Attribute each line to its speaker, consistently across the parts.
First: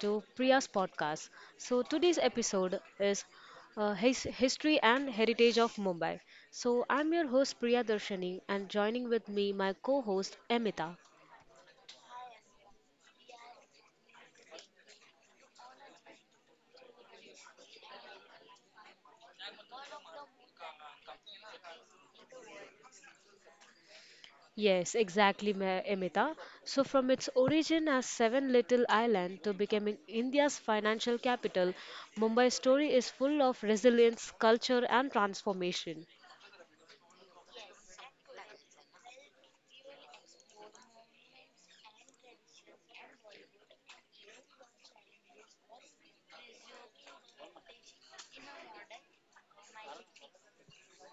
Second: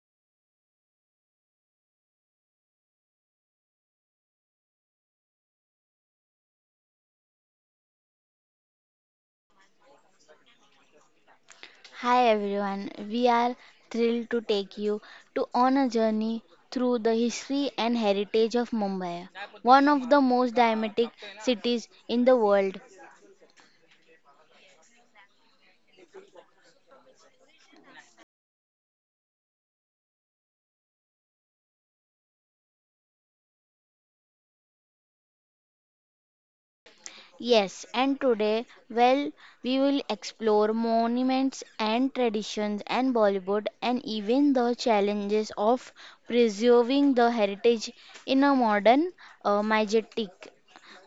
Speaker 1: to Priya's podcast. So, today's episode is his History and Heritage of Mumbai. So, I'm your host Priya Darshani, and joining with me, my co host Emita.
Speaker 2: Hi everyone, we are thrilled to take you to on a journey through the history and heritage of Mumbai, one of the most dynamic cities in the world.
Speaker 1: Yes, exactly, Emita. So, from its origin as Seven Little Island to becoming India's financial capital, Mumbai's story is full of resilience, culture, and transformation.
Speaker 2: Yes, and today, we will explore monuments and traditions and Bollywood and even the challenges of preserving the heritage in a modern, majestic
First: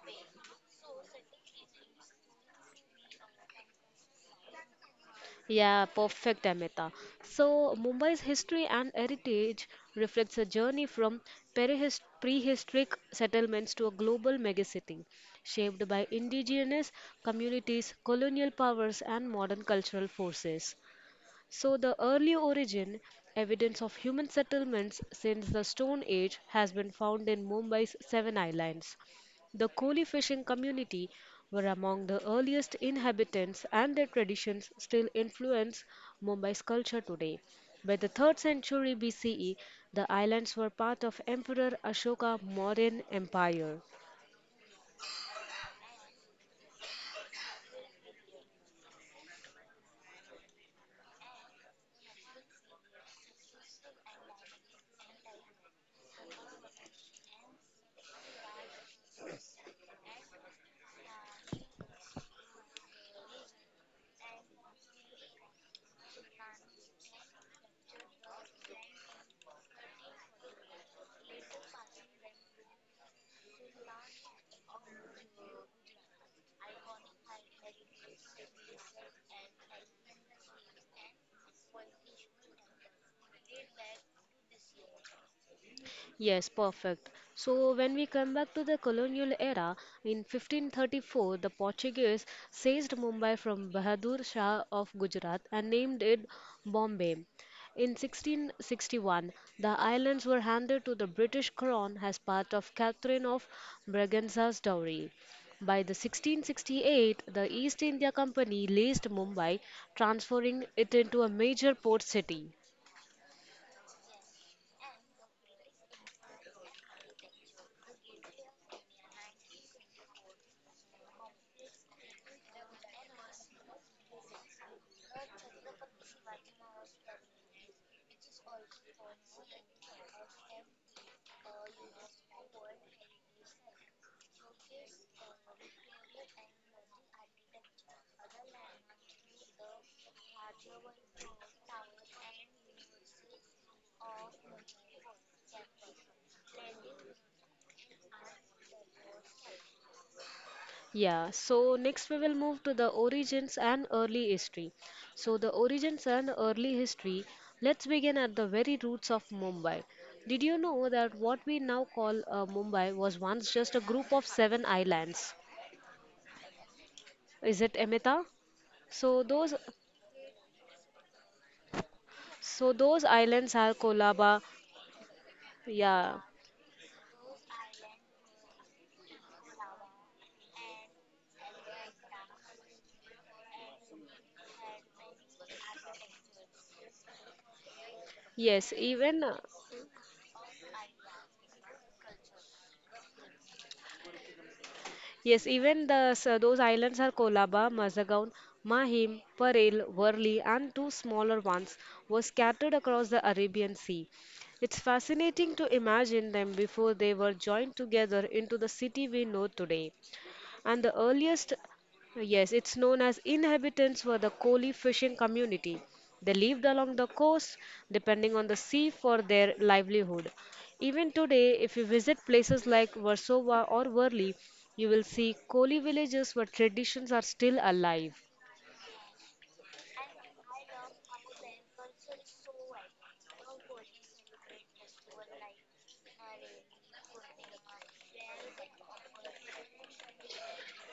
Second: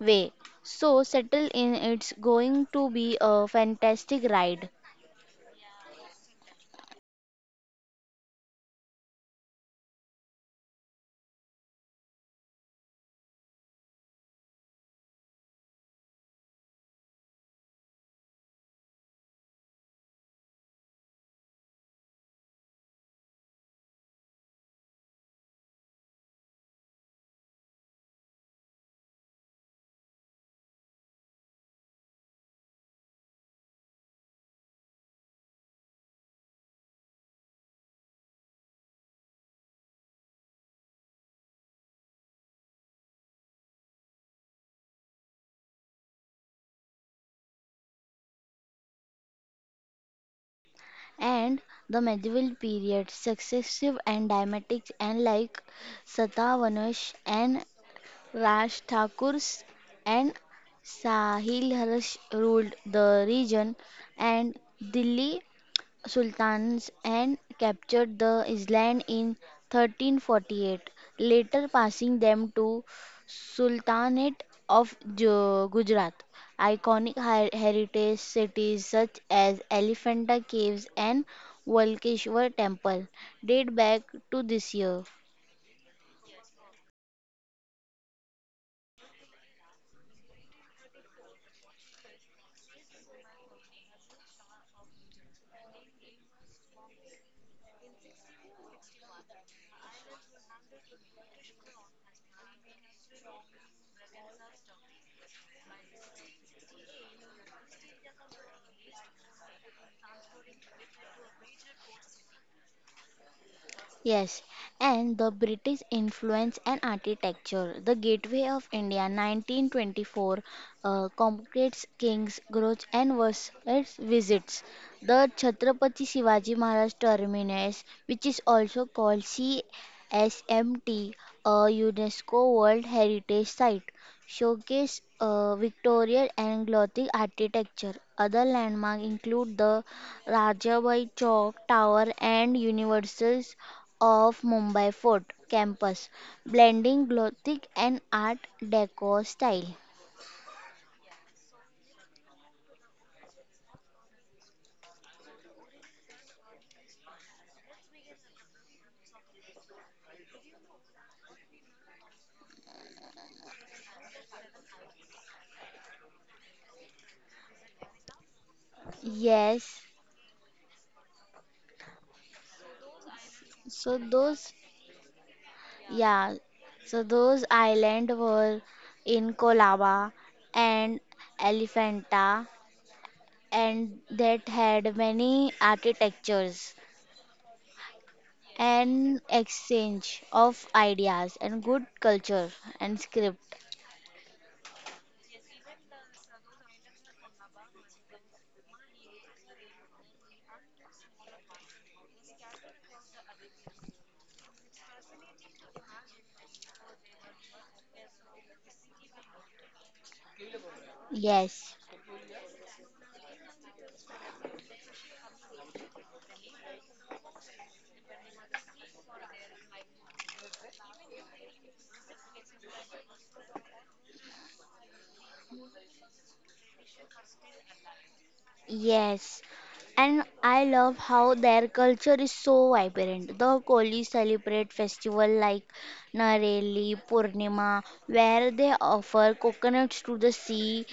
Speaker 2: way. So settle in, it's going to be a fantastic ride.
Speaker 1: Yeah, perfect, Amita. So, Mumbai's history and heritage reflects a journey from prehistoric settlements to a global megacity, shaped by indigenous communities, colonial powers, and modern cultural forces. So, the early origin, evidence of human settlements since the Stone Age, has been found in Mumbai's Seven Islands. The Koli fishing community were among the earliest inhabitants, and their traditions still influence Mumbai's culture today. By the 3rd century BCE, the islands were part of Emperor Ashoka Mauryan Empire.
Speaker 2: And the medieval period successive and dramatics and like Satavahanas and Raj Thakurs and Sahil Harsh ruled the region and Delhi sultans and captured the island in 1348, later passing them to Sultanate of Gujarat. Iconic heritage cities such as Elephanta Caves and Volkeshwar Temple date back to this year.
Speaker 1: Yes, perfect. So when we come back to the colonial era, in 1534, the Portuguese seized Mumbai from Bahadur Shah of Gujarat and named it Bombay. In 1661, the islands were handed to the British Crown as part of Catherine of Braganza's dowry. By the 1668, the East India Company leased Mumbai, transforming it into a major port city.
Speaker 2: Yes, and the British influence and architecture. The Gateway of India 1924 complicates King's growth and was visits. The Chhatrapati Shivaji Maharaj Terminus, which is also called CSMT, a UNESCO World Heritage Site, showcase Victorian and Gothic architecture. Other landmarks include the Rajabai Chowk Tower and Universal's of Mumbai Fort campus, blending Gothic and Art Deco style.
Speaker 1: Yeah, so next we will move to the origins and early history. So, the origins and early history, let's begin at the very roots of Mumbai. Did you know that what we now call Mumbai was once just a group of seven islands? Is it Emita? So those
Speaker 2: Yes,
Speaker 1: so those islands are
Speaker 2: so
Speaker 1: Kolaba.
Speaker 2: those,
Speaker 1: Yeah.
Speaker 2: yeah, so those island were in Colaba and Elephanta, and that had many architectures
Speaker 1: Yes, even
Speaker 2: and exchange of ideas and good culture and script.
Speaker 1: Those islands are Kolaba, Mazagaon, Mahim, Parel, Worli, and two smaller ones were scattered across the Arabian Sea. It's fascinating to imagine them before they were joined together into the city we know today and the earliest.
Speaker 2: Yes.
Speaker 1: Yes, it's known as inhabitants were the Koli fishing community. They lived along the coast, depending on the sea for their livelihood. Even today, if you visit places like Warsaw or Worli, you will see Koli villages where traditions are still alive.
Speaker 2: Yes, and I love how their culture is so vibrant. The Kohli celebrate festival like Nareli Purnima, where they offer coconuts to the sea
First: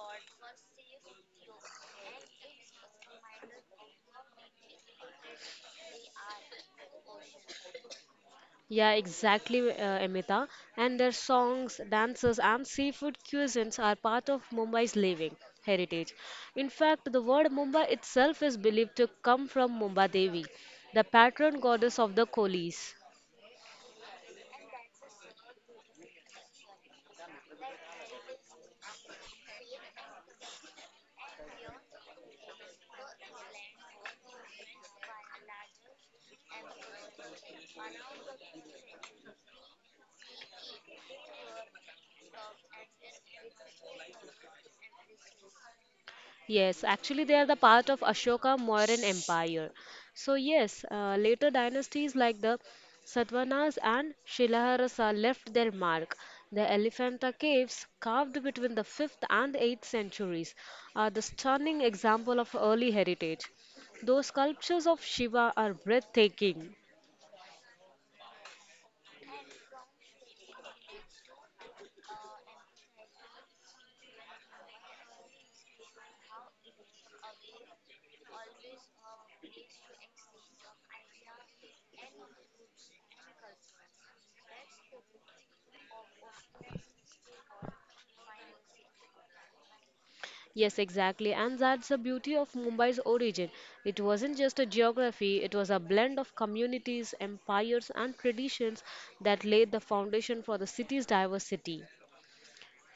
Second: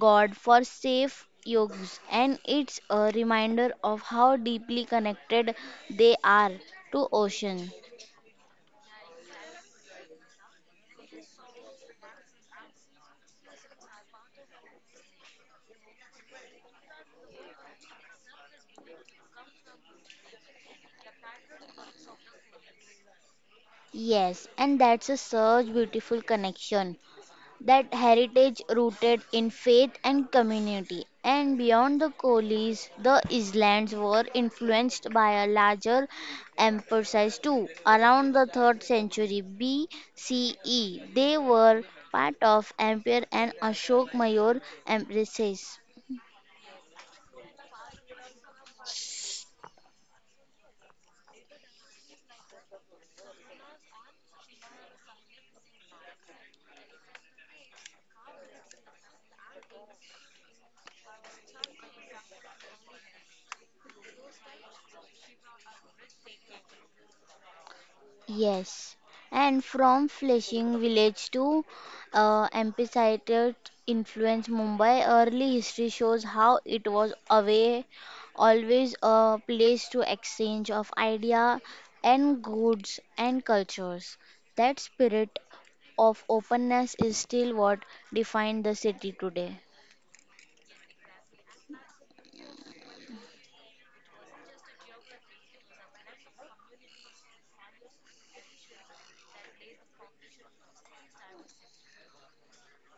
Speaker 2: god for safe yogs, and it's a reminder of how deeply connected they are to ocean.
Speaker 1: Yeah, exactly, Amita. And their songs, dances, and seafood cuisines are part of Mumbai's living heritage. In fact, the word Mumbai itself is believed to come from Mumba Devi, the patron goddess of the coolies.
Speaker 2: Yes, and that's a such beautiful connection, that heritage rooted in faith and community. And beyond the Collies, the islands were influenced by a larger emphasis too. Around the 3rd century BCE, they were part of Empire and Ashok Mayor empresses.
Speaker 1: Yes, actually, they are the part of Ashoka Mauryan Empire. So, yes, later dynasties like the Satavahanas and Shilaharasa left their mark. The Elephanta caves, carved between the 5th and 8th centuries, are the stunning example of early heritage. Those sculptures of Shiva are breathtaking.
Speaker 2: Yes, and from fishing village to Ampitheatre influence Mumbai, early history shows how it was away, always a place to exchange of idea and goods and cultures. That spirit of openness is still what defined the city today.
Speaker 1: Yes, exactly. And that's the beauty of Mumbai's origin. It wasn't just a geography, it was a blend of communities, empires, and traditions that laid the foundation for the city's diversity.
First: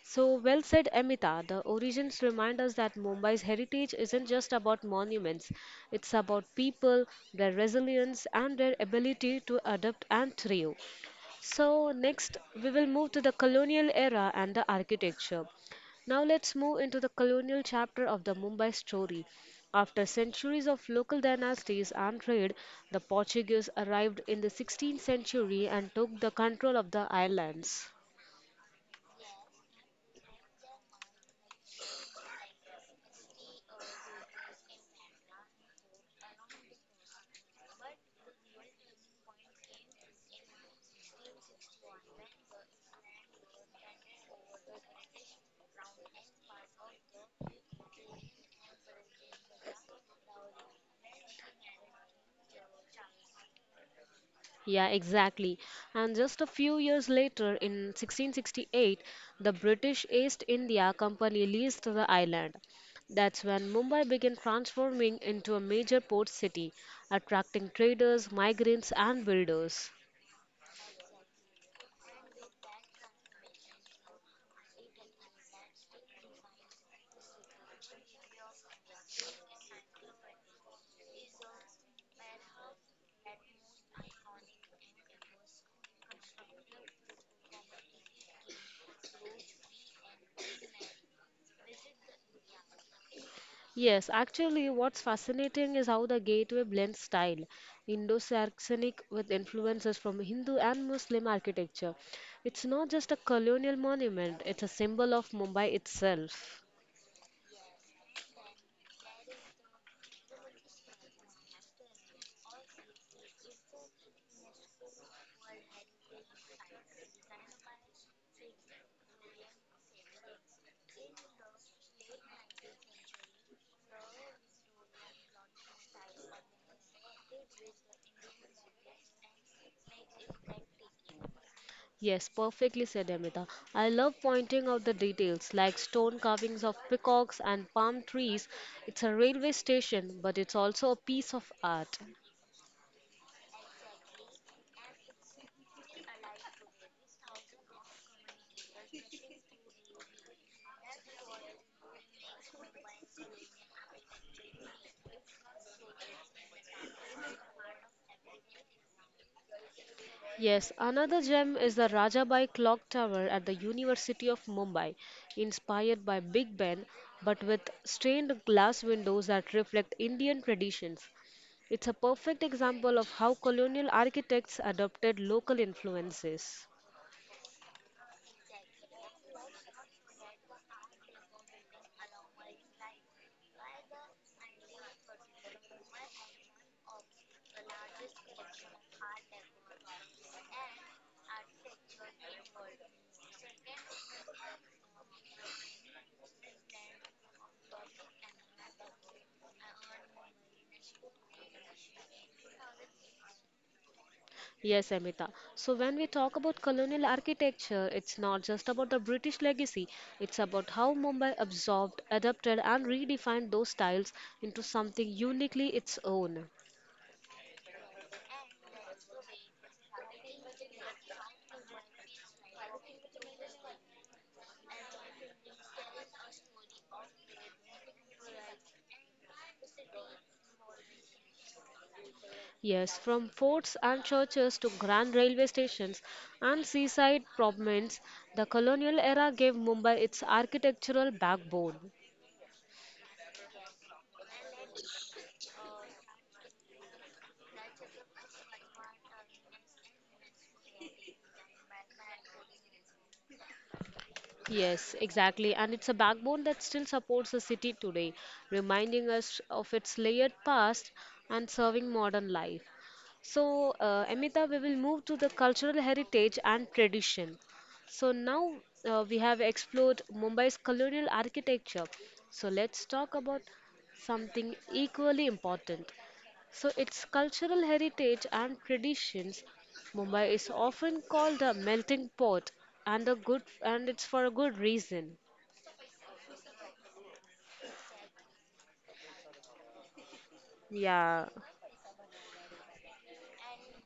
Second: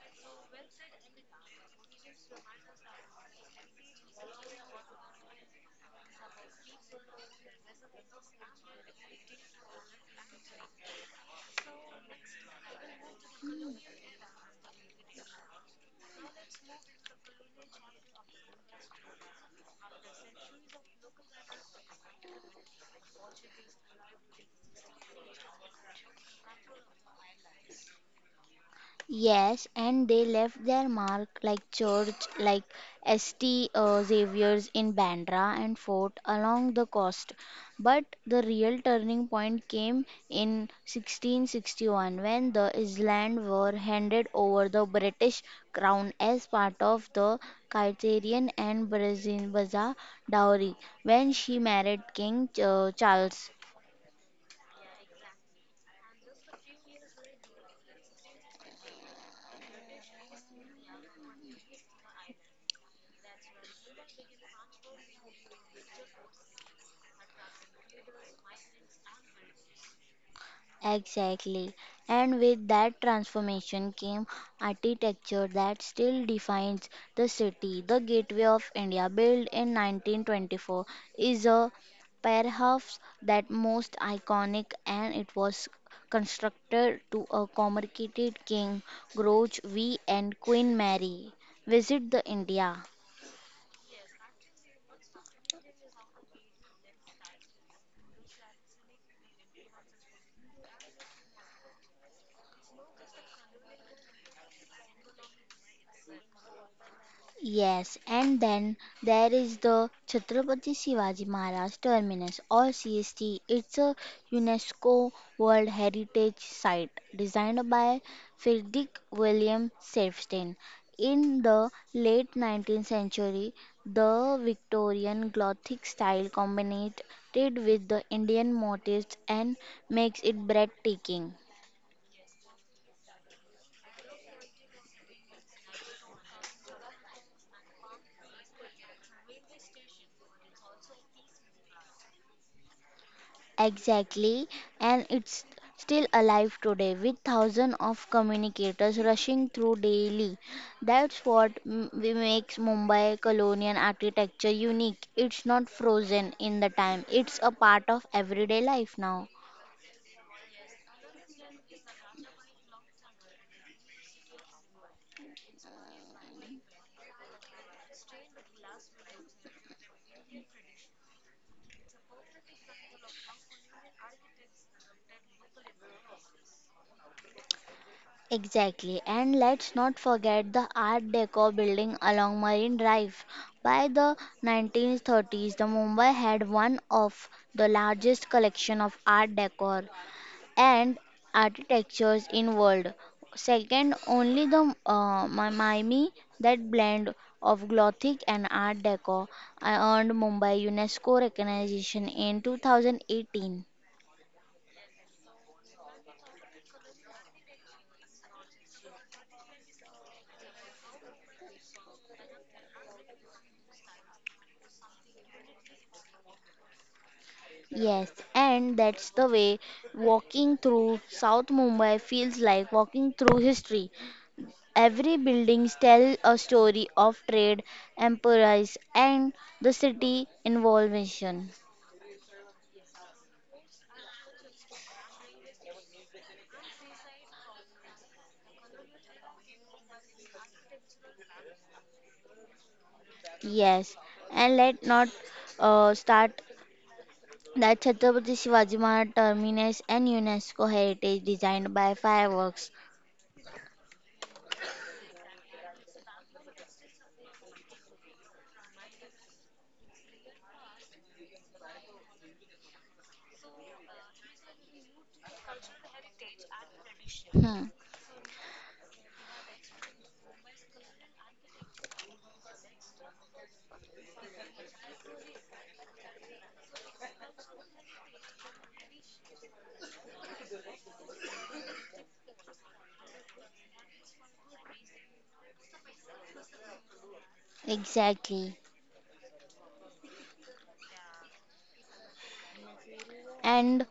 Speaker 1: So, well said, Amita. The origins remind us that Mumbai's heritage isn't just about monuments, it's about people, their resilience, and their ability to adapt and thrive. So, next we will move to the colonial era and the architecture. Now, let's move into the colonial chapter of the Mumbai story. After centuries of local dynasties and trade, the Portuguese arrived in the 16th century and took the control of the islands.
Speaker 2: Yes, and they left their mark like church, like St. Xavier's in Bandra and fort along the coast. But the real turning point came in 1661 when the island were handed over the British crown as part of the Criterion and Brazil Baza dowry when she married King Charles.
Speaker 1: Yeah, exactly. And just a few years later, in 1668, the British East India Company leased the island. That's when Mumbai began transforming into a major port city, attracting traders, migrants, and builders.
Speaker 2: Exactly. And with that transformation came architecture that still defines the city. The Gateway of India, built in 1924, is a perhaps that most iconic and it was constructed to accommodate King George V and Queen Mary. Visit the India.
Speaker 1: Yes, actually, what's fascinating is how the gateway blends style, Indo-Saxonic with influences from Hindu and Muslim architecture. It's not just a colonial monument, it's a symbol of Mumbai itself.
Speaker 2: Yes, and then there is the Chhatrapati Shivaji Maharaj Terminus or CST. It's a UNESCO World Heritage Site designed by Friedrich William Safstein. In the late 19th century, the Victorian Gothic style combined it with the Indian motifs and makes it breathtaking.
Speaker 1: Yes, perfectly said Amrita. I love pointing out the details like stone carvings of peacocks and palm trees. It's a railway station, but it's also a piece of art.
Speaker 2: Exactly, and it's still alive today with thousands of communicators rushing through daily. That's what we makes Mumbai colonial architecture unique. It's not frozen in the time, it's a part of everyday life now.
Speaker 1: Yes, another gem is the Rajabai Clock Tower at the University of Mumbai, inspired by Big Ben but with stained glass windows that reflect Indian traditions. It's a perfect example of how colonial architects adopted local influences.
Speaker 2: Exactly, and let's not forget the Art Deco building along Marine Drive. By the 1930s, the Mumbai had one of the largest collection of Art Deco and architectures in world, second only the miami, that blend of gothic and art deco I earned mumbai unesco recognition in 2018.
Speaker 1: Yes, Amita. So when we talk about colonial architecture, it's not just about the British legacy, it's about how Mumbai absorbed, adapted, and redefined those styles into something uniquely its own.
Speaker 2: Yes, and that's the way walking through South Mumbai feels like walking through history. Every buildings tell a story of trade, empires, and the city involvement.
Speaker 1: Yes, from forts and churches to grand railway stations and seaside promenades, the colonial era gave Mumbai its architectural backbone.
Speaker 2: Yes, and let not start that Chhatrapati Shivaji Maharaj Terminus and UNESCO Heritage designed by Fireworks.
Speaker 1: Yes, exactly. And it's a backbone that still supports the city today, reminding us of its layered past and serving modern life. So, Amita, we will move to the cultural heritage and tradition.
Speaker 2: Hmm,
Speaker 1: So, now we have explored Mumbai's colonial architecture. So, let's talk about something equally important so its cultural heritage and traditions. Mumbai is often called a melting pot and a good and it's for a good reason.
Speaker 2: exactly.
Speaker 1: Yeah.
Speaker 2: And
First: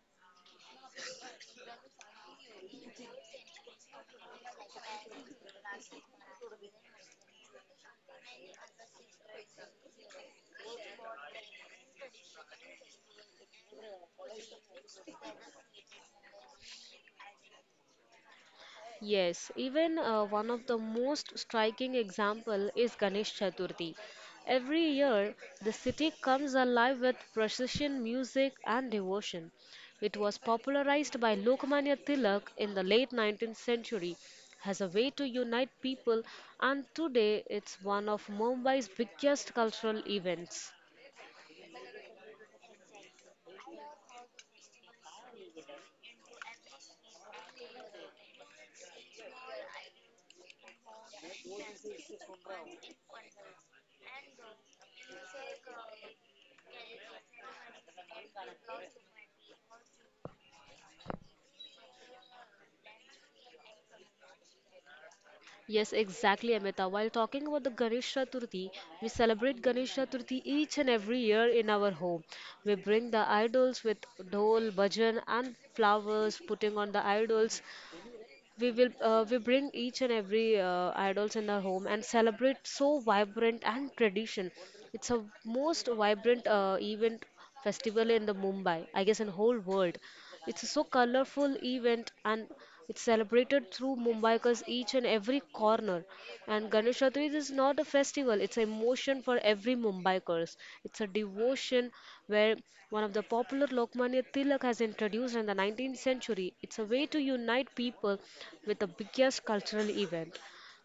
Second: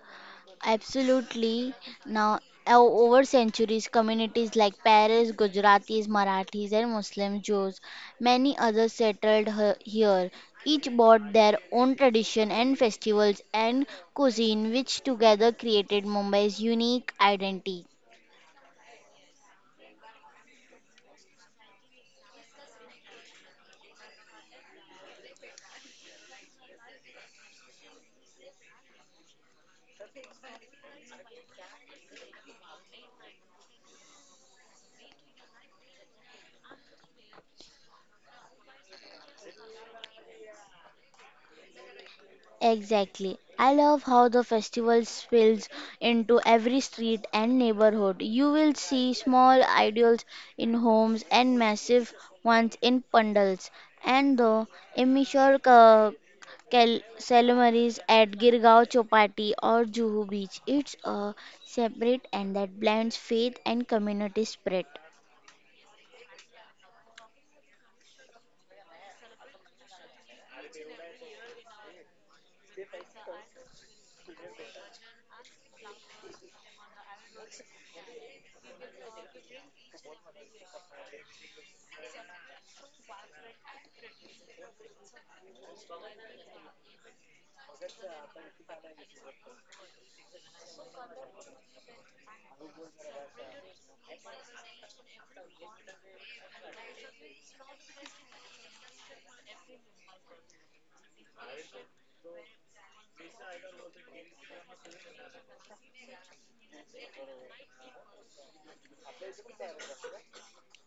Speaker 2: absolutely, now over centuries, communities like Paris, Gujaratis, Marathis, and Muslim Jews, many others settled here. Each brought their own tradition and festivals and cuisine, which together created Mumbai's unique identity.
Speaker 1: Yes, even one of the most striking example is Ganesh Chaturthi. Every year, the city comes alive with procession music and devotion. It was popularized by Lokmanya Tilak in the late 19th century as a way to unite people and today it's one of Mumbai's biggest cultural events.
Speaker 2: Exactly. I love how the festival spills into every street and neighborhood. You will see small idols in homes and massive ones in pandals. And the immature ceremonies at Girgaon Chowpatty or Juhu Beach. It's a separate and that blends faith and community spirit.
Speaker 1: Yes, exactly, Amita. While talking about the Ganesh Chaturthi, we celebrate Ganesh Chaturthi each and every year in our home. We bring the idols with dhol, bhajan, and flowers. Putting on the idols, we bring each and every idols in our home and celebrate so vibrant and tradition. It's a most vibrant event festival in the Mumbai, I guess in whole world. It's a so colorful event and it's celebrated through Mumbai's each and every corner. And Ganesh Chaturthi is not a festival, it's an emotion for every Mumbaikers. It's a devotion where one of the popular Lokmanya Tilak has introduced in the 19th century. It's a way to unite people with the biggest cultural event.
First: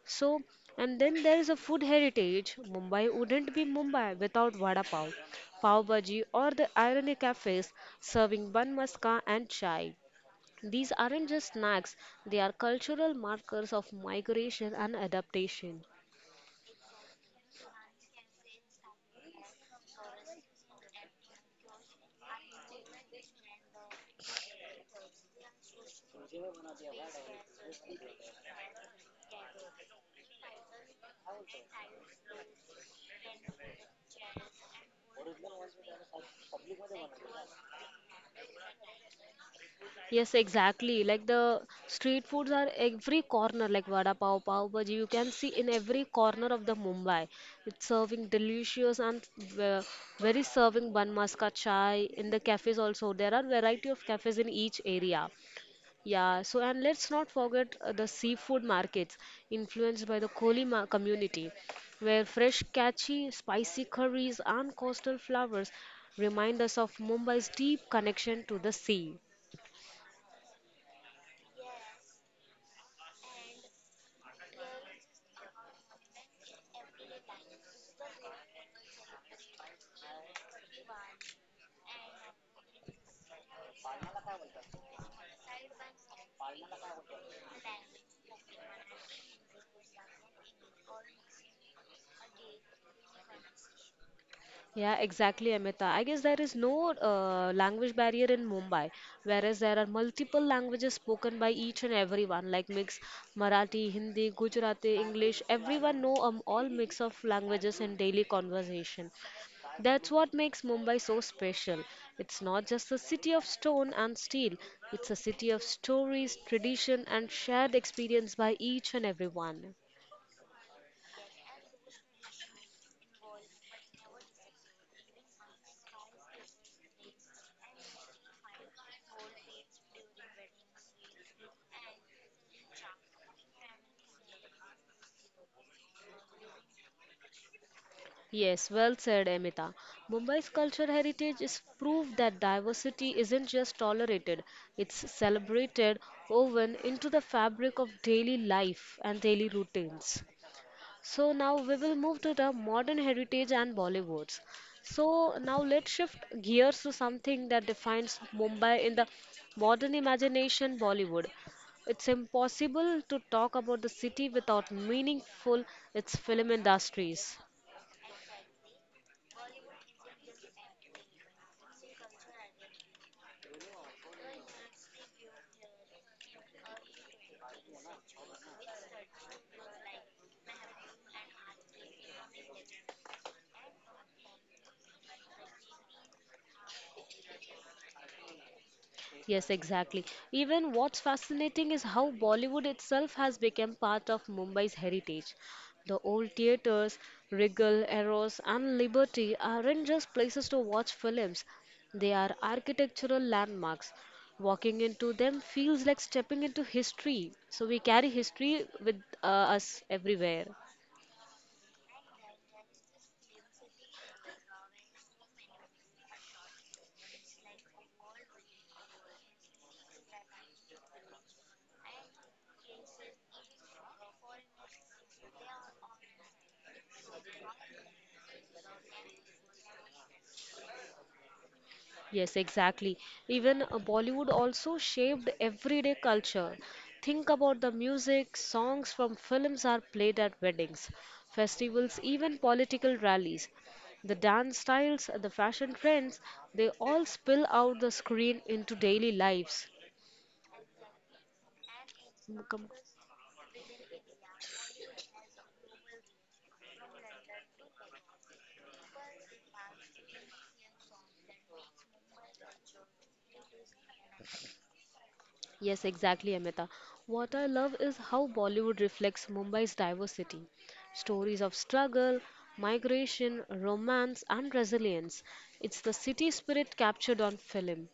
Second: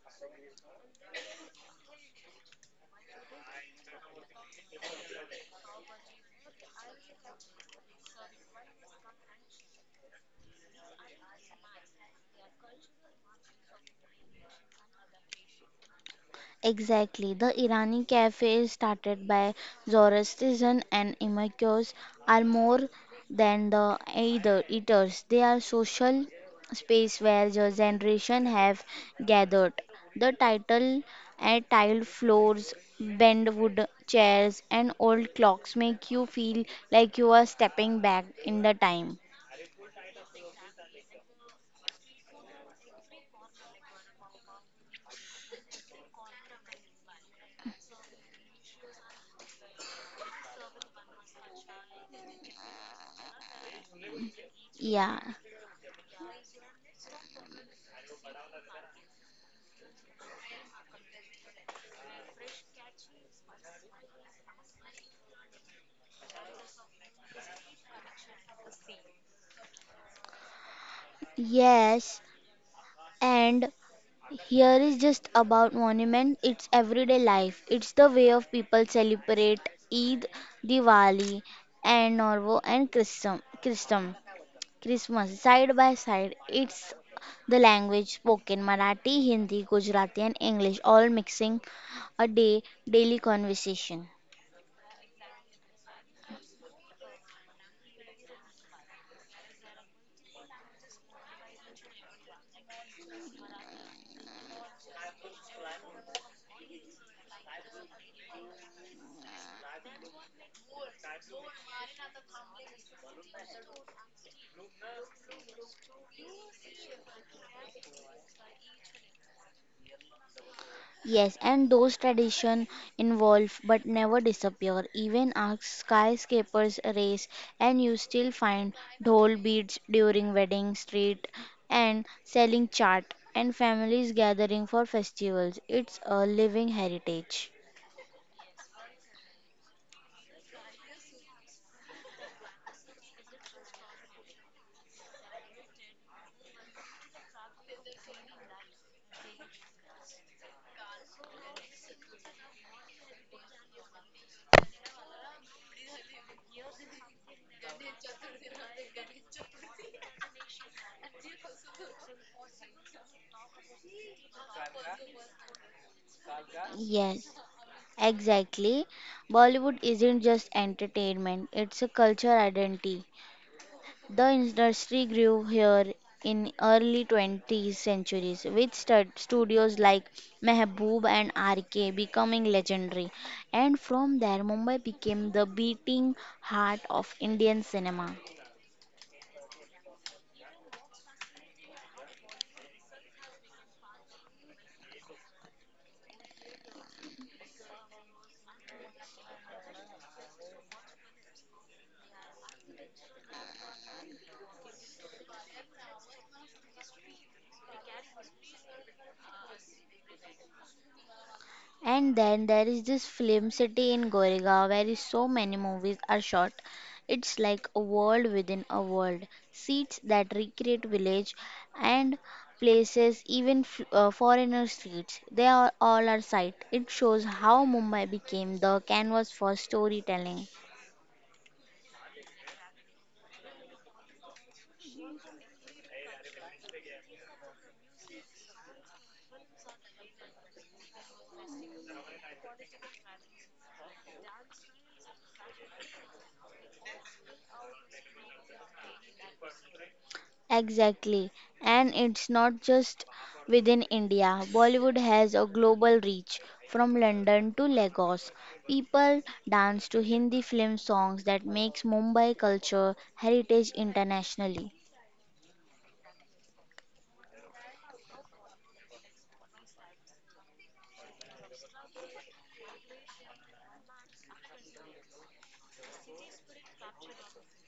Speaker 1: So, and then there is a food heritage. Mumbai wouldn't be Mumbai without vada pav, pav bhaji, or the irony cafes serving bun maska and chai. These aren't just snacks, they are cultural markers of migration and adaptation.
Speaker 2: Exactly. The Irani cafe started by Zoroastrians and Imamites are more than the either eaters. They are social space where the generation have gathered. The title and tiled floors, bent wood chairs and old clocks make you feel like you are stepping back in the time.
Speaker 1: Yes, exactly. Like the street foods are every corner, like vada pav, pav bhaji. You can see in every corner of the Mumbai. It's serving delicious and very serving bun maska chai in the cafes also. There are variety of cafes in each
Speaker 2: Yeah.
Speaker 1: area. Yeah. So and let's not forget the seafood markets influenced by the Kohli community, where fresh, catchy, spicy curries and coastal flowers remind us of Mumbai's deep connection to the sea.
Speaker 2: Yes, and here is just about monument, it's everyday life. It's the way of people celebrate Eid, Diwali and Norvo and Christmas side by side. It's the language spoken Marathi, Hindi, Gujarati and English all mixing a day daily conversation.
Speaker 1: Yeah, exactly, Amita. I guess there is no language barrier in Mumbai, whereas there are multiple languages spoken by each and everyone, like mix Marathi, Hindi, Gujarati, English. Everyone know all mix of languages in daily conversation. That's what makes Mumbai so special. It's not just a city of stone and steel. It's a city of stories, tradition, and shared experience by each and everyone.
Speaker 2: Yes, and those traditions evolve but never disappear. Even our skyscrapers race, and you still find dhol beads during wedding street and selling chart and families gathering for festivals. It's a living heritage.
Speaker 1: Yes, well said, Amita. Mumbai's cultural heritage is proof that diversity isn't just tolerated, it's celebrated, woven into the fabric of daily life and daily routines. So, now we will move to the modern heritage and Bollywoods. So, now let's shift gears to something that defines Mumbai in the modern imagination Bollywood. It's impossible to talk about the city without meaningful its film
Speaker 2: Yes,
Speaker 1: industries.
Speaker 2: exactly. Bollywood isn't just entertainment, it's a cultural identity. The industry grew here in early 20th centuries with studios like Mehboob and RK becoming legendary, and from there Mumbai became the beating heart of Indian cinema.
Speaker 1: Yes, exactly. Even what's fascinating is how Bollywood itself has become part of Mumbai's heritage. The old theatres, Regal, Eros, and Liberty aren't just places to watch films, they are architectural landmarks. Walking into them feels like stepping into history. So we carry history with us everywhere.
Speaker 2: And then there is this film city in Goregaon where so many movies are shot. It's like a world within a world. Seats that recreate village and places, even foreigner streets. They are all our sight. It shows how Mumbai became the canvas for storytelling.
Speaker 1: Yes, exactly. Even Bollywood also shaped everyday culture. Think about the music, songs from films are played at weddings, festivals, even political rallies. The dance styles, the fashion trends, they all spill out the screen into daily lives.
Speaker 2: Exactly. And it's not just within India. Bollywood has a global reach. From London to Lagos, people dance to Hindi film songs that makes Mumbai culture heritage internationally.
Speaker 1: Yes, exactly, Amita. What I love is how Bollywood reflects Mumbai's diversity. Stories of struggle, migration, romance, and resilience. It's the city spirit captured on film.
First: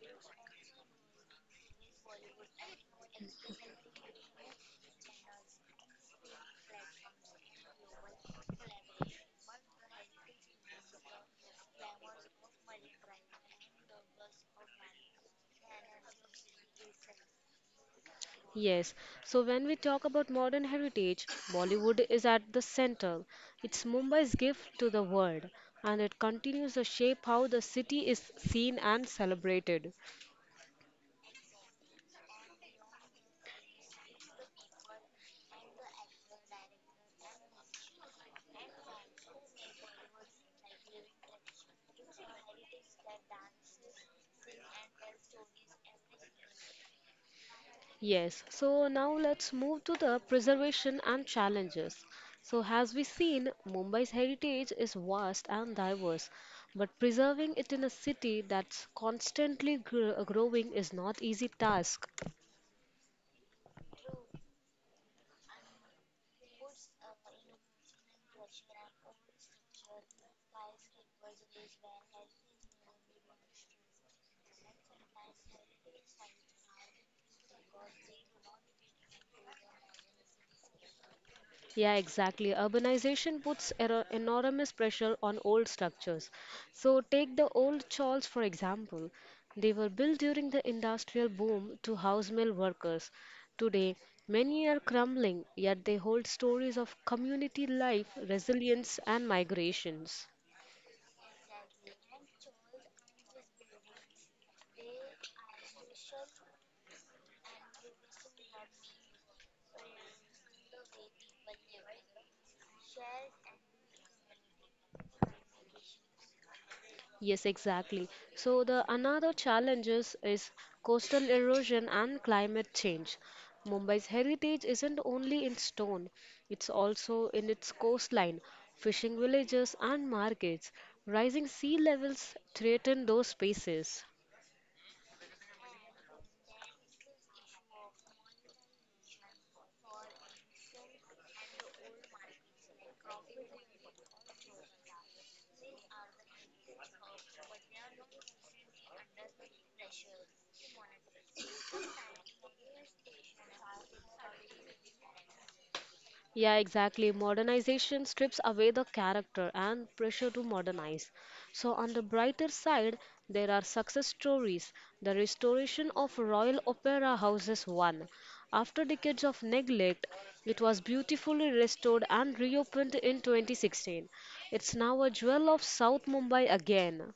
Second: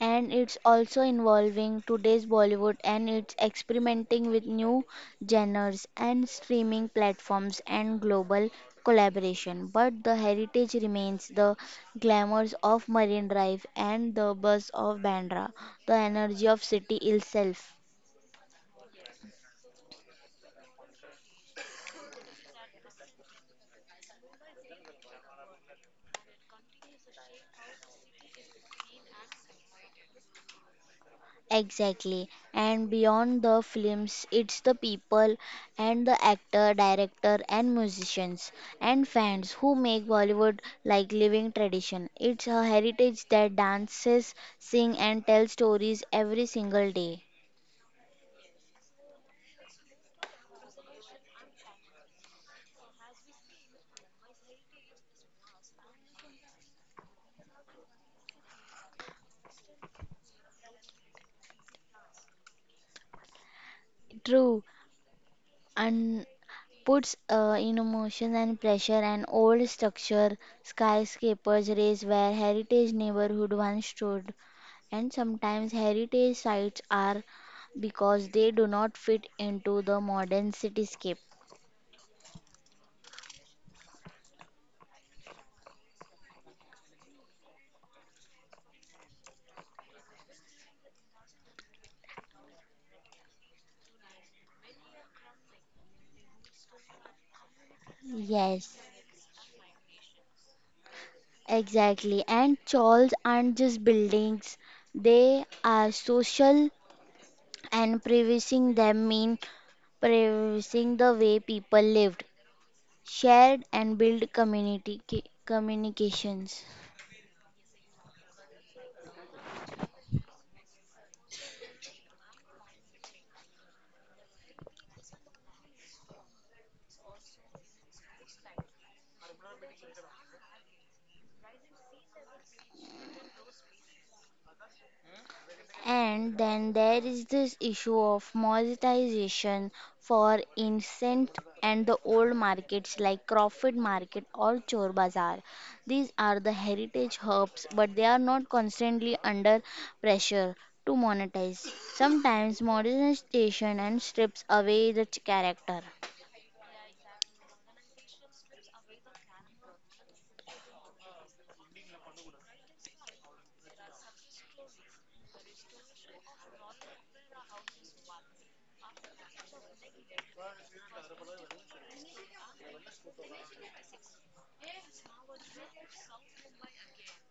Speaker 2: And it's also involving today's Bollywood and it's experimenting with new genres and streaming platforms and global collaboration. But the heritage remains the glamours of Marine Drive and the buzz of Bandra, the energy of city itself.
Speaker 1: Yes, so when we talk about modern heritage, Bollywood is at the center. It's Mumbai's gift to the world, and it continues to shape how the city is seen and celebrated.
Speaker 2: Exactly. And beyond the films, it's the people and the actor, director, and musicians and fans who make Bollywood like living tradition. It's a heritage that dances, sing, and tells stories every single day.
Speaker 1: Yes, so now let's move to the preservation and challenges. So, as we seen, Mumbai's heritage is vast and diverse, but preserving it in a city that's constantly growing is not easy task.
Speaker 2: True, and puts in emotion and pressure and old structure, skyscrapers race where heritage neighborhood once stood. And sometimes heritage sites are because they do not fit into the modern cityscape.
Speaker 1: Yeah, exactly. Urbanization puts enormous pressure on old structures. So, take the old churches for example. They were built during the industrial boom to house mill workers. Today, many are crumbling, yet they hold stories of community life,
Speaker 2: Yes,
Speaker 1: resilience, and migrations.
Speaker 2: exactly. And churches aren't just buildings, they are social, and preserving them mean preserving the way people lived, shared, and built community communications.
Speaker 1: Yes, exactly. So the another challenges is coastal erosion and climate change. Mumbai's heritage isn't only in stone, it's also in its coastline, fishing villages and markets. Rising sea levels threaten those spaces.
Speaker 2: And then there is this issue of monetization. For instance, and the old markets like Crawford Market or Chor Bazaar. These are the heritage hubs, but they are not constantly under pressure to monetize. Sometimes modernization and strips away the character.
Speaker 1: Yeah, exactly. Modernization strips away the character and pressure to modernize. So, on the brighter side, there are success stories. The restoration of Royal Opera House is one. After decades of neglect, it was beautifully restored and reopened in 2016. It's now a jewel of South Mumbai again.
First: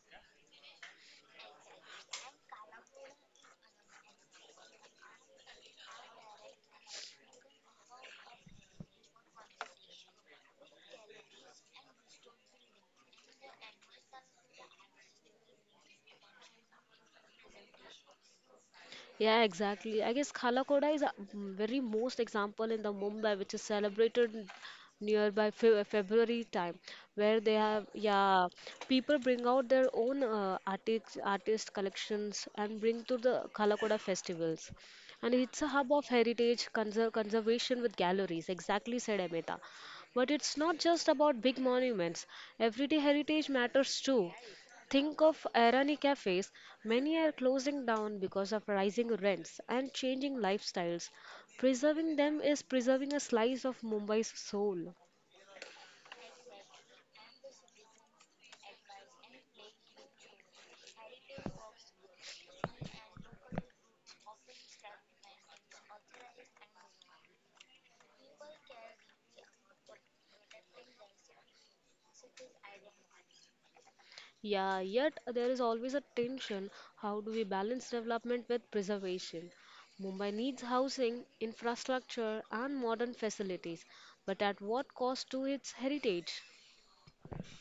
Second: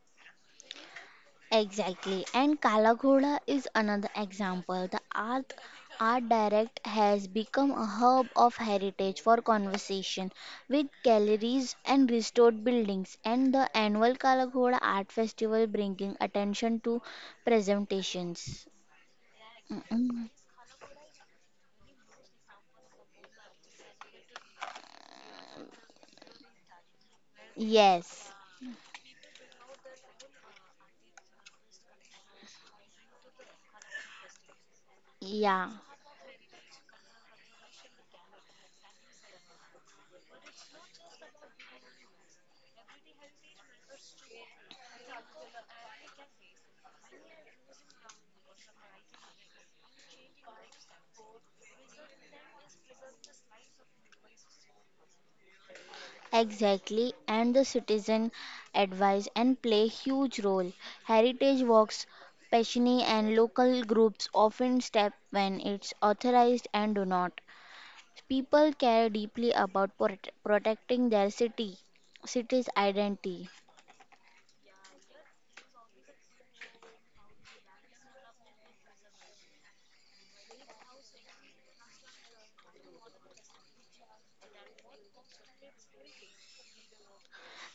Speaker 2: Exactly, and Kala is another example. The art art direct has become a hub of heritage for conversation with galleries and restored buildings and the annual Kala art festival bringing attention to presentations.
Speaker 1: Yeah,
Speaker 2: Mm,
Speaker 1: exactly. I
Speaker 2: mm.
Speaker 1: guess Khalakoda is a very most example in the Mumbai, which is celebrated nearby Fe February time, where they have
Speaker 2: Yes.
Speaker 1: yeah people bring out their own artist collections and bring to the Khalakoda festivals, and it's
Speaker 2: Yeah.
Speaker 1: a hub of heritage conservation with galleries. Exactly said Amita. But it's not just about big monuments. Everyday heritage matters too. Think of Irani cafes. Many are closing down because of rising rents and changing lifestyles. Preserving them is preserving a slice of Mumbai's soul.
Speaker 2: Exactly, and the citizen advise and play huge role. Heritage walks, Peshini and local groups often step when it's authorized and do not. People care deeply about protecting their city, city's identity.
Speaker 1: Yeah, yet there is always a tension. How do we balance development with preservation? Mumbai needs housing, infrastructure, and modern facilities, but at what cost to its heritage?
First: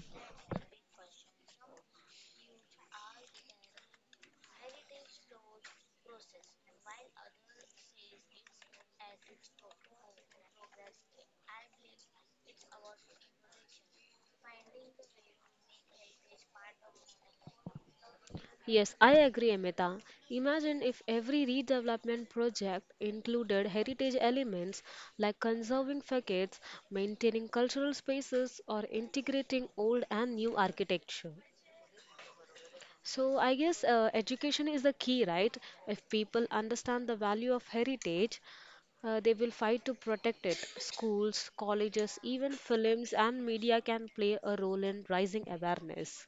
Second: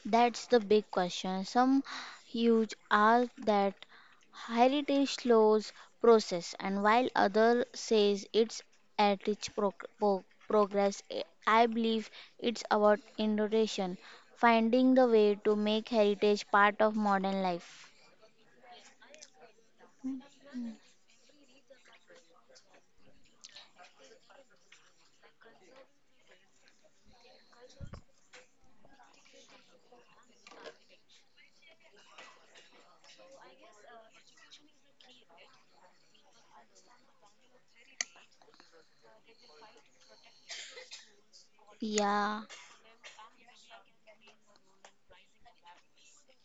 Speaker 2: That's the big question. Some huge are that heritage slows process, and while other says it's at its progress, I believe it's about innovation, finding the way to make heritage part of modern life.
Speaker 1: Yes, I agree, Amita. Imagine if every redevelopment project included heritage elements like conserving facades, maintaining cultural spaces, or integrating old and new architecture. So, I guess education is the key, right? If people understand the value of heritage, they will fight to protect it. Schools, colleges,
Speaker 2: Yeah,
Speaker 1: even films and media can play a role in rising awareness.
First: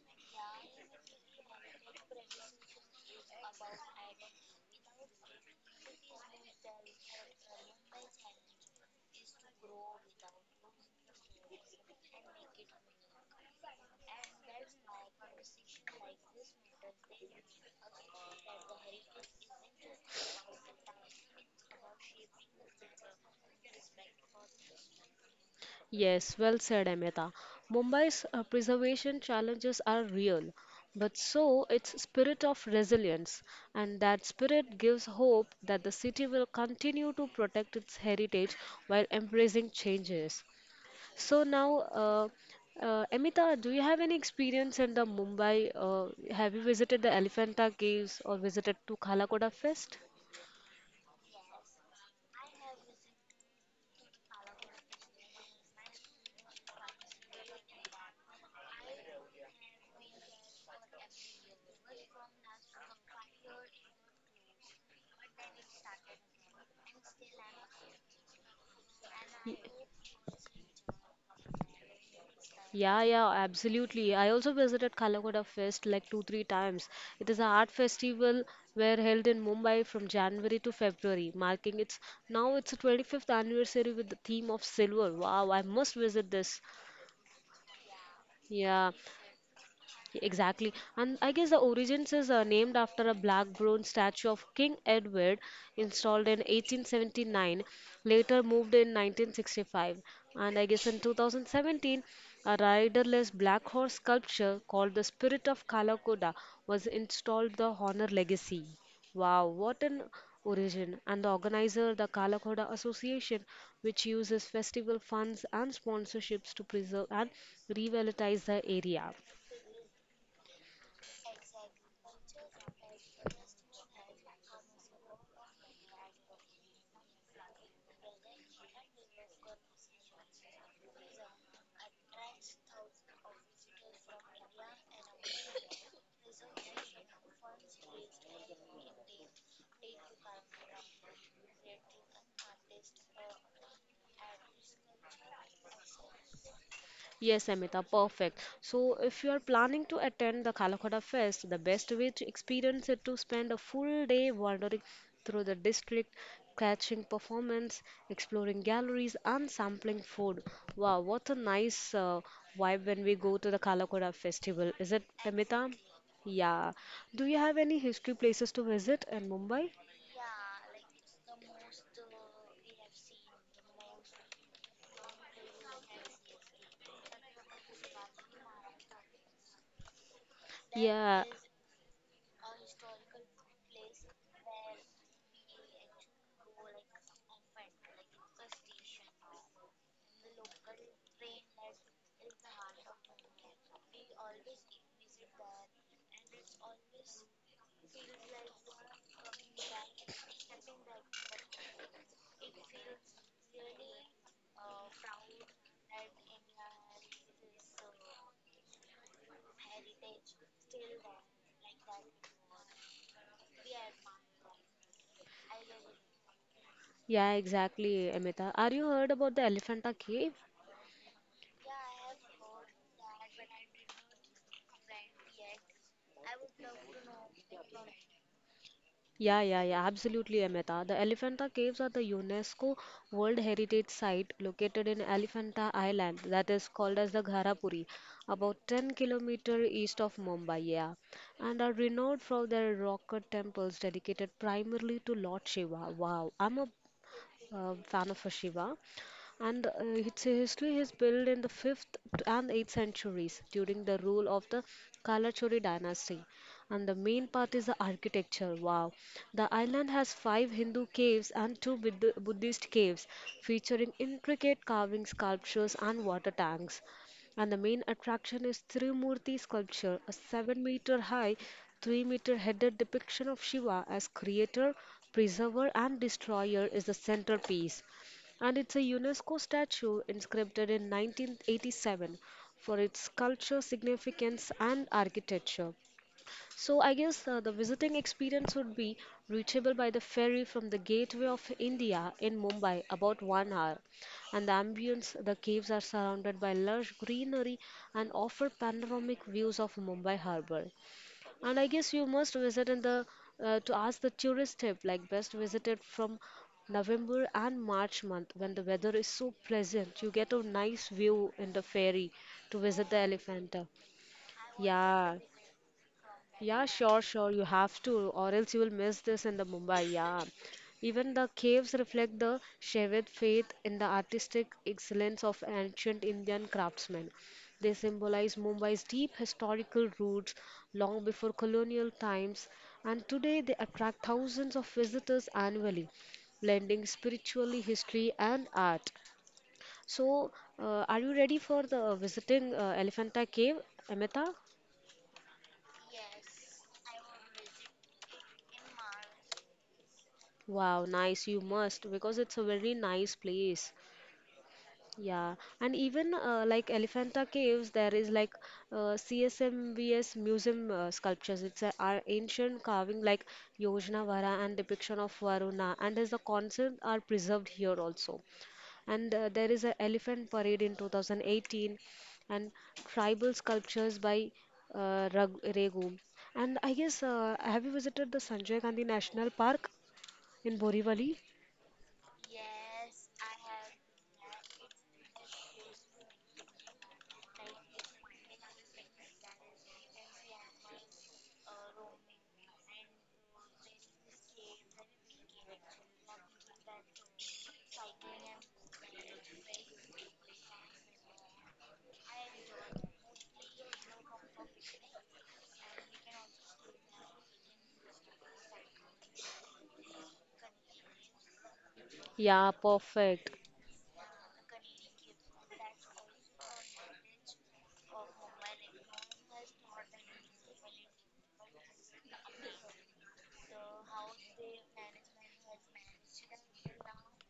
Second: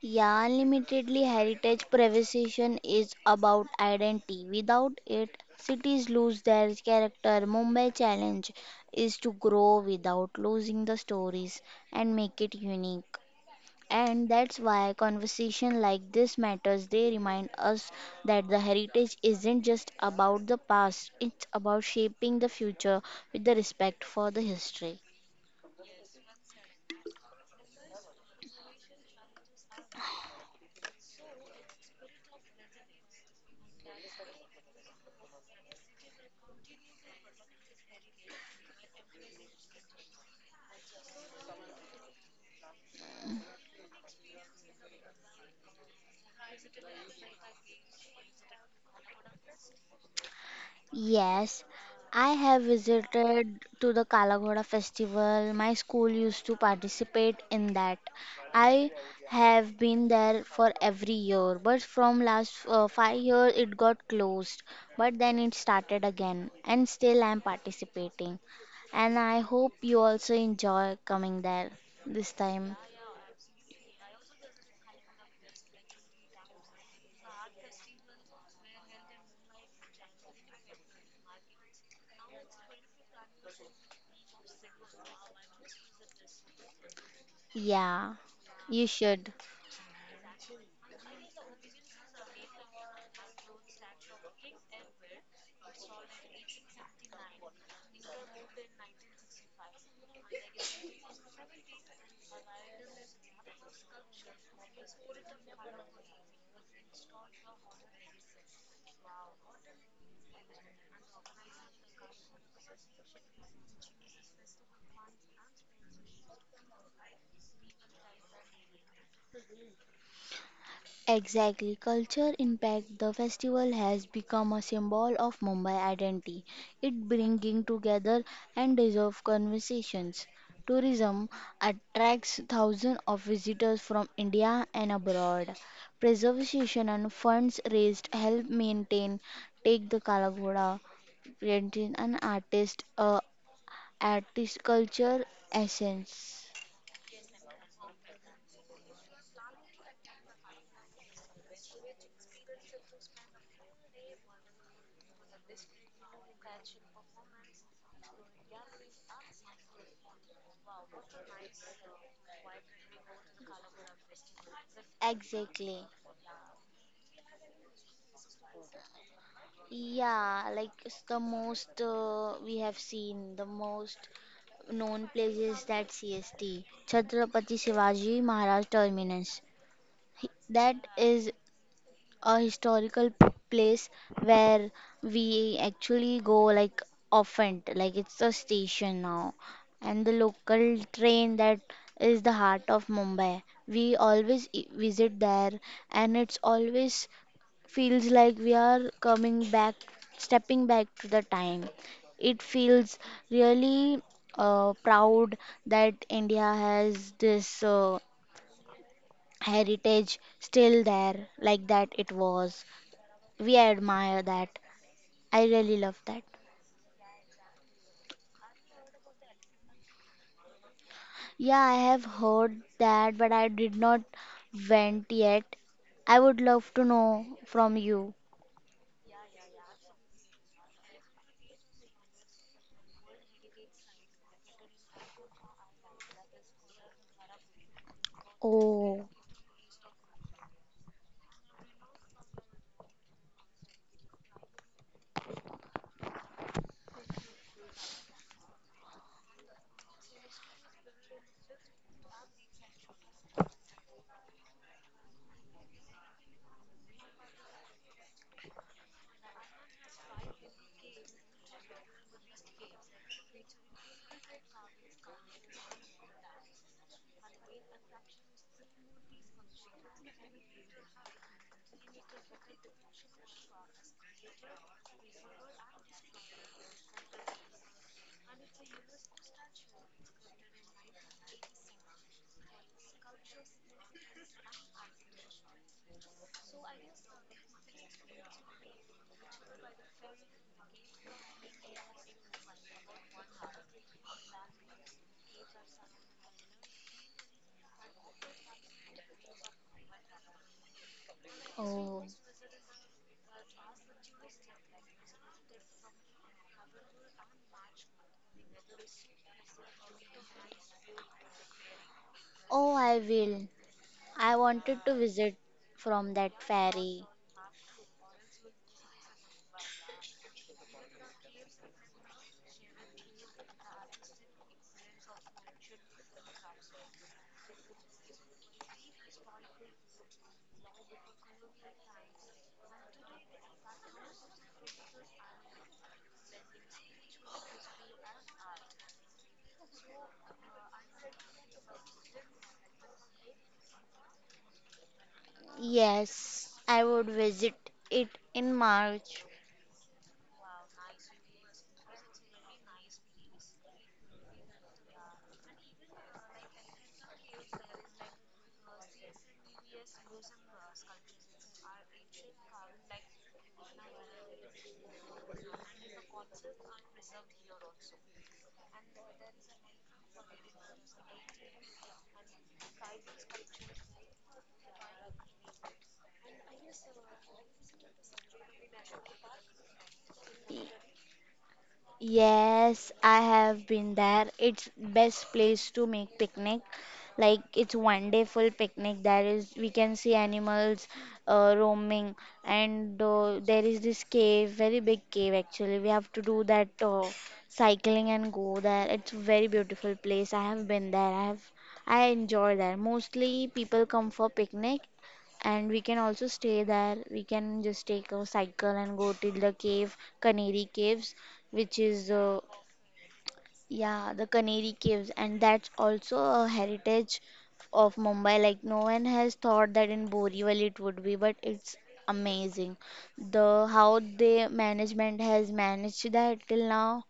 Speaker 2: Yeah, unlimitedly heritage preservation is about identity. Without it, cities lose their character. Mumbai challenge is to grow without losing the stories and make it unique. And that's why conversation like this matters. They remind us that the heritage isn't just about the past, it's about shaping the future with the respect for the history.
Speaker 1: Yes, well said, Amita. Mumbai's preservation challenges are real, but so its spirit of resilience, and that spirit gives hope that the city will continue to protect its heritage while embracing changes. So now, Amita, do you have any experience in the Mumbai? Have you visited the Elephanta Caves or visited to Khalakoda Fest?
Speaker 2: Yes, I have visited to the Kalagoda festival. My school used to participate in that. I have been there for every year, but from last 5 years it got closed. But then it started again, and still I'm participating. And I hope you also enjoy coming there this time.
Speaker 1: Yeah, yeah, absolutely. I also visited Kalakoda Fest like two, three times. It is an art festival where held in Mumbai from January to February, marking its now its 25th anniversary with the theme of silver. Wow, I must visit this.
Speaker 2: Yeah,
Speaker 1: Yeah,
Speaker 2: you should.
Speaker 1: exactly. And I guess the origins is named after a black bronze statue of King Edward installed in 1879, later moved in 1965. And I guess in 2017, a riderless black horse sculpture called the Spirit of Kalakoda was installed the Honor Legacy. Wow, what an origin. And the organizer, the Kalakoda Association, which uses festival funds and sponsorships to preserve and revitalize the area.
Speaker 2: Exactly. Culture impact the festival has become a symbol of Mumbai identity. It bringing together and deserve conversations. Tourism attracts thousands of visitors from India and abroad. Preservation and funds raised help maintain take the Kalagoda, creating an artist culture essence.
Speaker 1: Yes, Amita, perfect. So, if you are planning to attend the Kalakoda Fest, the best way to experience it to spend a full day wandering through the district, catching performance, exploring galleries, and sampling food. Wow, what a nice vibe when we go to the Kalakoda Festival, is it, Amita?
Speaker 2: Exactly.
Speaker 1: Yeah. Do you have any history places to visit in Mumbai?
Speaker 2: Yeah, like it's the most we have seen, the most known places that CST, Chhatrapati Shivaji Maharaj Terminus. That
Speaker 1: Yeah,
Speaker 2: is a historical place where we actually go like often, like it's a station now. And the local train that is the heart of Mumbai. We always visit there and it's always feels like we are coming back, stepping back to the time. It feels really proud that India has this heritage still there, like that it was. We admire that. I really love that.
Speaker 1: yeah, exactly, Amita. Are you heard about the Elephanta Cave?
Speaker 2: Yeah, I have heard that, but I did not went yet. I would love to know from you.
Speaker 1: Yeah, yeah, yeah, absolutely, Amita. The Elephanta Caves are the UNESCO World Heritage Site located in Elephanta Island, that is called as the Gharapuri, about 10
Speaker 2: Oh,
Speaker 1: kilometer east of Mumbai, yeah, and are renowned for their rock cut temples dedicated primarily to Lord Shiva. Wow, I'm a fan of Shiva. And its history is built in the 5th and 8th centuries during the rule of the Kalachuri dynasty. And the main part is the architecture. Wow. The island has five Hindu caves and two Buddhist caves featuring intricate carving sculptures and water tanks. And the main attraction is Trimurti sculpture, a 7-meter high, 3-meter headed depiction of Shiva as creator, preserver, and destroyer is the centerpiece. And it's a UNESCO statue inscribed in 1987 for its culture significance and architecture. So I guess the visiting experience would be reachable by the ferry from the Gateway of India in Mumbai, about 1 hour. And the ambience, the caves are surrounded by lush greenery and offer panoramic views of Mumbai harbour. And I guess you
Speaker 2: oh,
Speaker 1: must visit in the to ask the tourist tip, like best visited from November and March month when the weather is so pleasant. You get a nice view in the ferry to visit
Speaker 2: oh,
Speaker 1: the
Speaker 2: I
Speaker 1: Elephanta.
Speaker 2: will. I wanted to
Speaker 1: Yeah.
Speaker 2: visit from that
Speaker 1: Yeah, sure,
Speaker 2: ferry.
Speaker 1: sure. You have to, or else you will miss this in the Mumbai. Yeah, even the caves reflect the Shaivid faith in the artistic excellence of ancient Indian craftsmen. They symbolize Mumbai's deep historical roots long before colonial times, and today they attract thousands of visitors annually, blending spiritually history and art. So, are you ready for the visiting Elephanta Cave, Amita?
Speaker 2: Yes, I would visit it in March.
Speaker 1: Wow, nice. You must because it's a very nice place. Yeah, and even like Elephanta Caves, there is like CSMVS museum sculptures. It's a, are ancient carving like Yojnavara and depiction of Varuna, and as the concept are preserved here also. And there is a elephant parade in 2018, and tribal sculptures by Rag Regu. And I guess have you visited the Sanjay Gandhi National Park in Borivali?
Speaker 2: Yes, I have been there. It's best place to make picnic. Like it's 1 day full picnic. There is we can see animals roaming, and there is this cave, very big cave actually. We have to do that cycling and go there. It's very beautiful place. I have been there. I enjoy there. Mostly people come for picnic, and we can also stay there. We can just take a cycle and go till the cave, Canary Caves which is
Speaker 1: Yeah, perfect.
Speaker 2: yeah, the Canary Caves, and that's also a heritage of Mumbai. Like, no one has thought that in Borivali it would be, but it's amazing. The how the management has managed that till now,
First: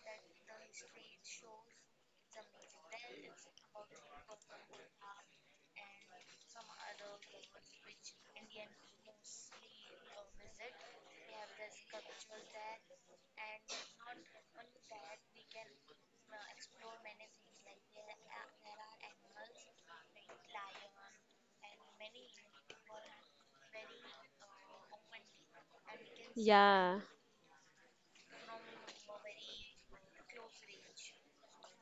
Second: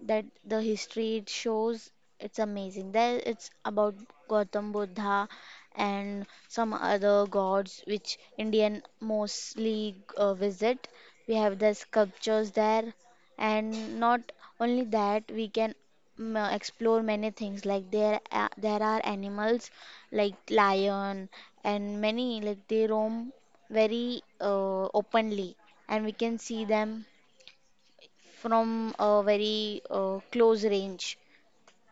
Speaker 2: that the history it shows it's amazing there, it's about Gautam Buddha and some other gods which Indian mostly visit, we have the sculptures there. And not only that, we can explore many things, like there are animals like lion and many like they roam very openly and we can see them
Speaker 1: Yeah.
Speaker 2: from a very close range.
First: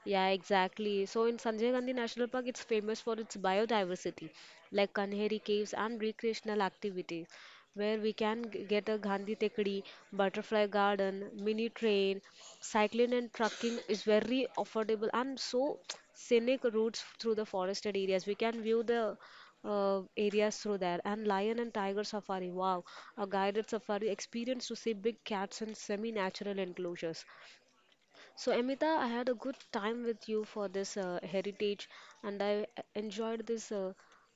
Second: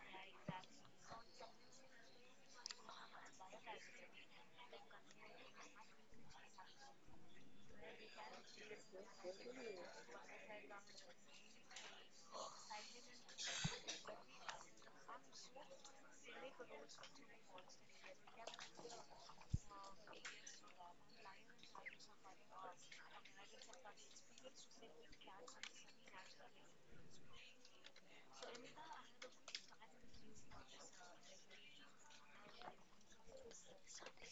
Speaker 1: Yeah, exactly. So in Sanjay Gandhi National Park, it's famous for its biodiversity, like Kanheri caves and recreational activities, where we can get a Gandhi Tekdi, butterfly garden, mini train, cycling and trucking is very affordable and so scenic routes through the forested areas. We can view the areas through there and lion and tiger safari wow a guided safari experience to see big cats in semi-natural enclosures so, Amita, I had a good time with you for this heritage, and I enjoyed this uh,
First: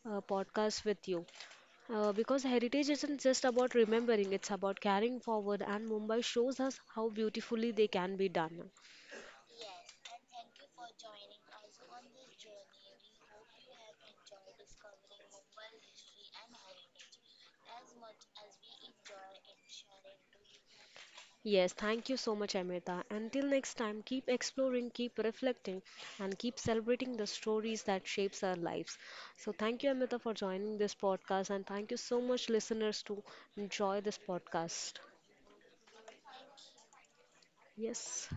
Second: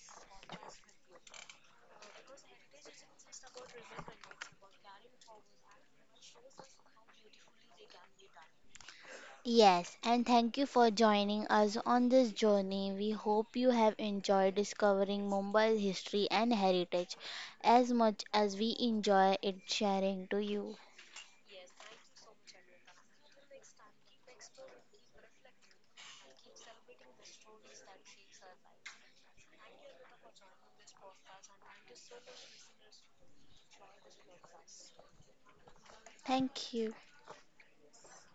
Speaker 1: uh, podcast with you. Because heritage isn't just about remembering, it's about carrying forward, and Mumbai shows us how beautifully they can be done.
Speaker 2: Yes, and thank you for joining us on this journey. We hope you have enjoyed discovering Mumbai's history and heritage as much as we enjoy it sharing to you.
Speaker 1: Yes, thank you so much, Amita. Until next time, keep exploring, keep reflecting, and keep celebrating the stories that shapes our lives. So, thank you, Amita, for joining this podcast, and thank you so much, listeners, to enjoy this podcast.
Speaker 2: Thank you.
Speaker 1: Yes.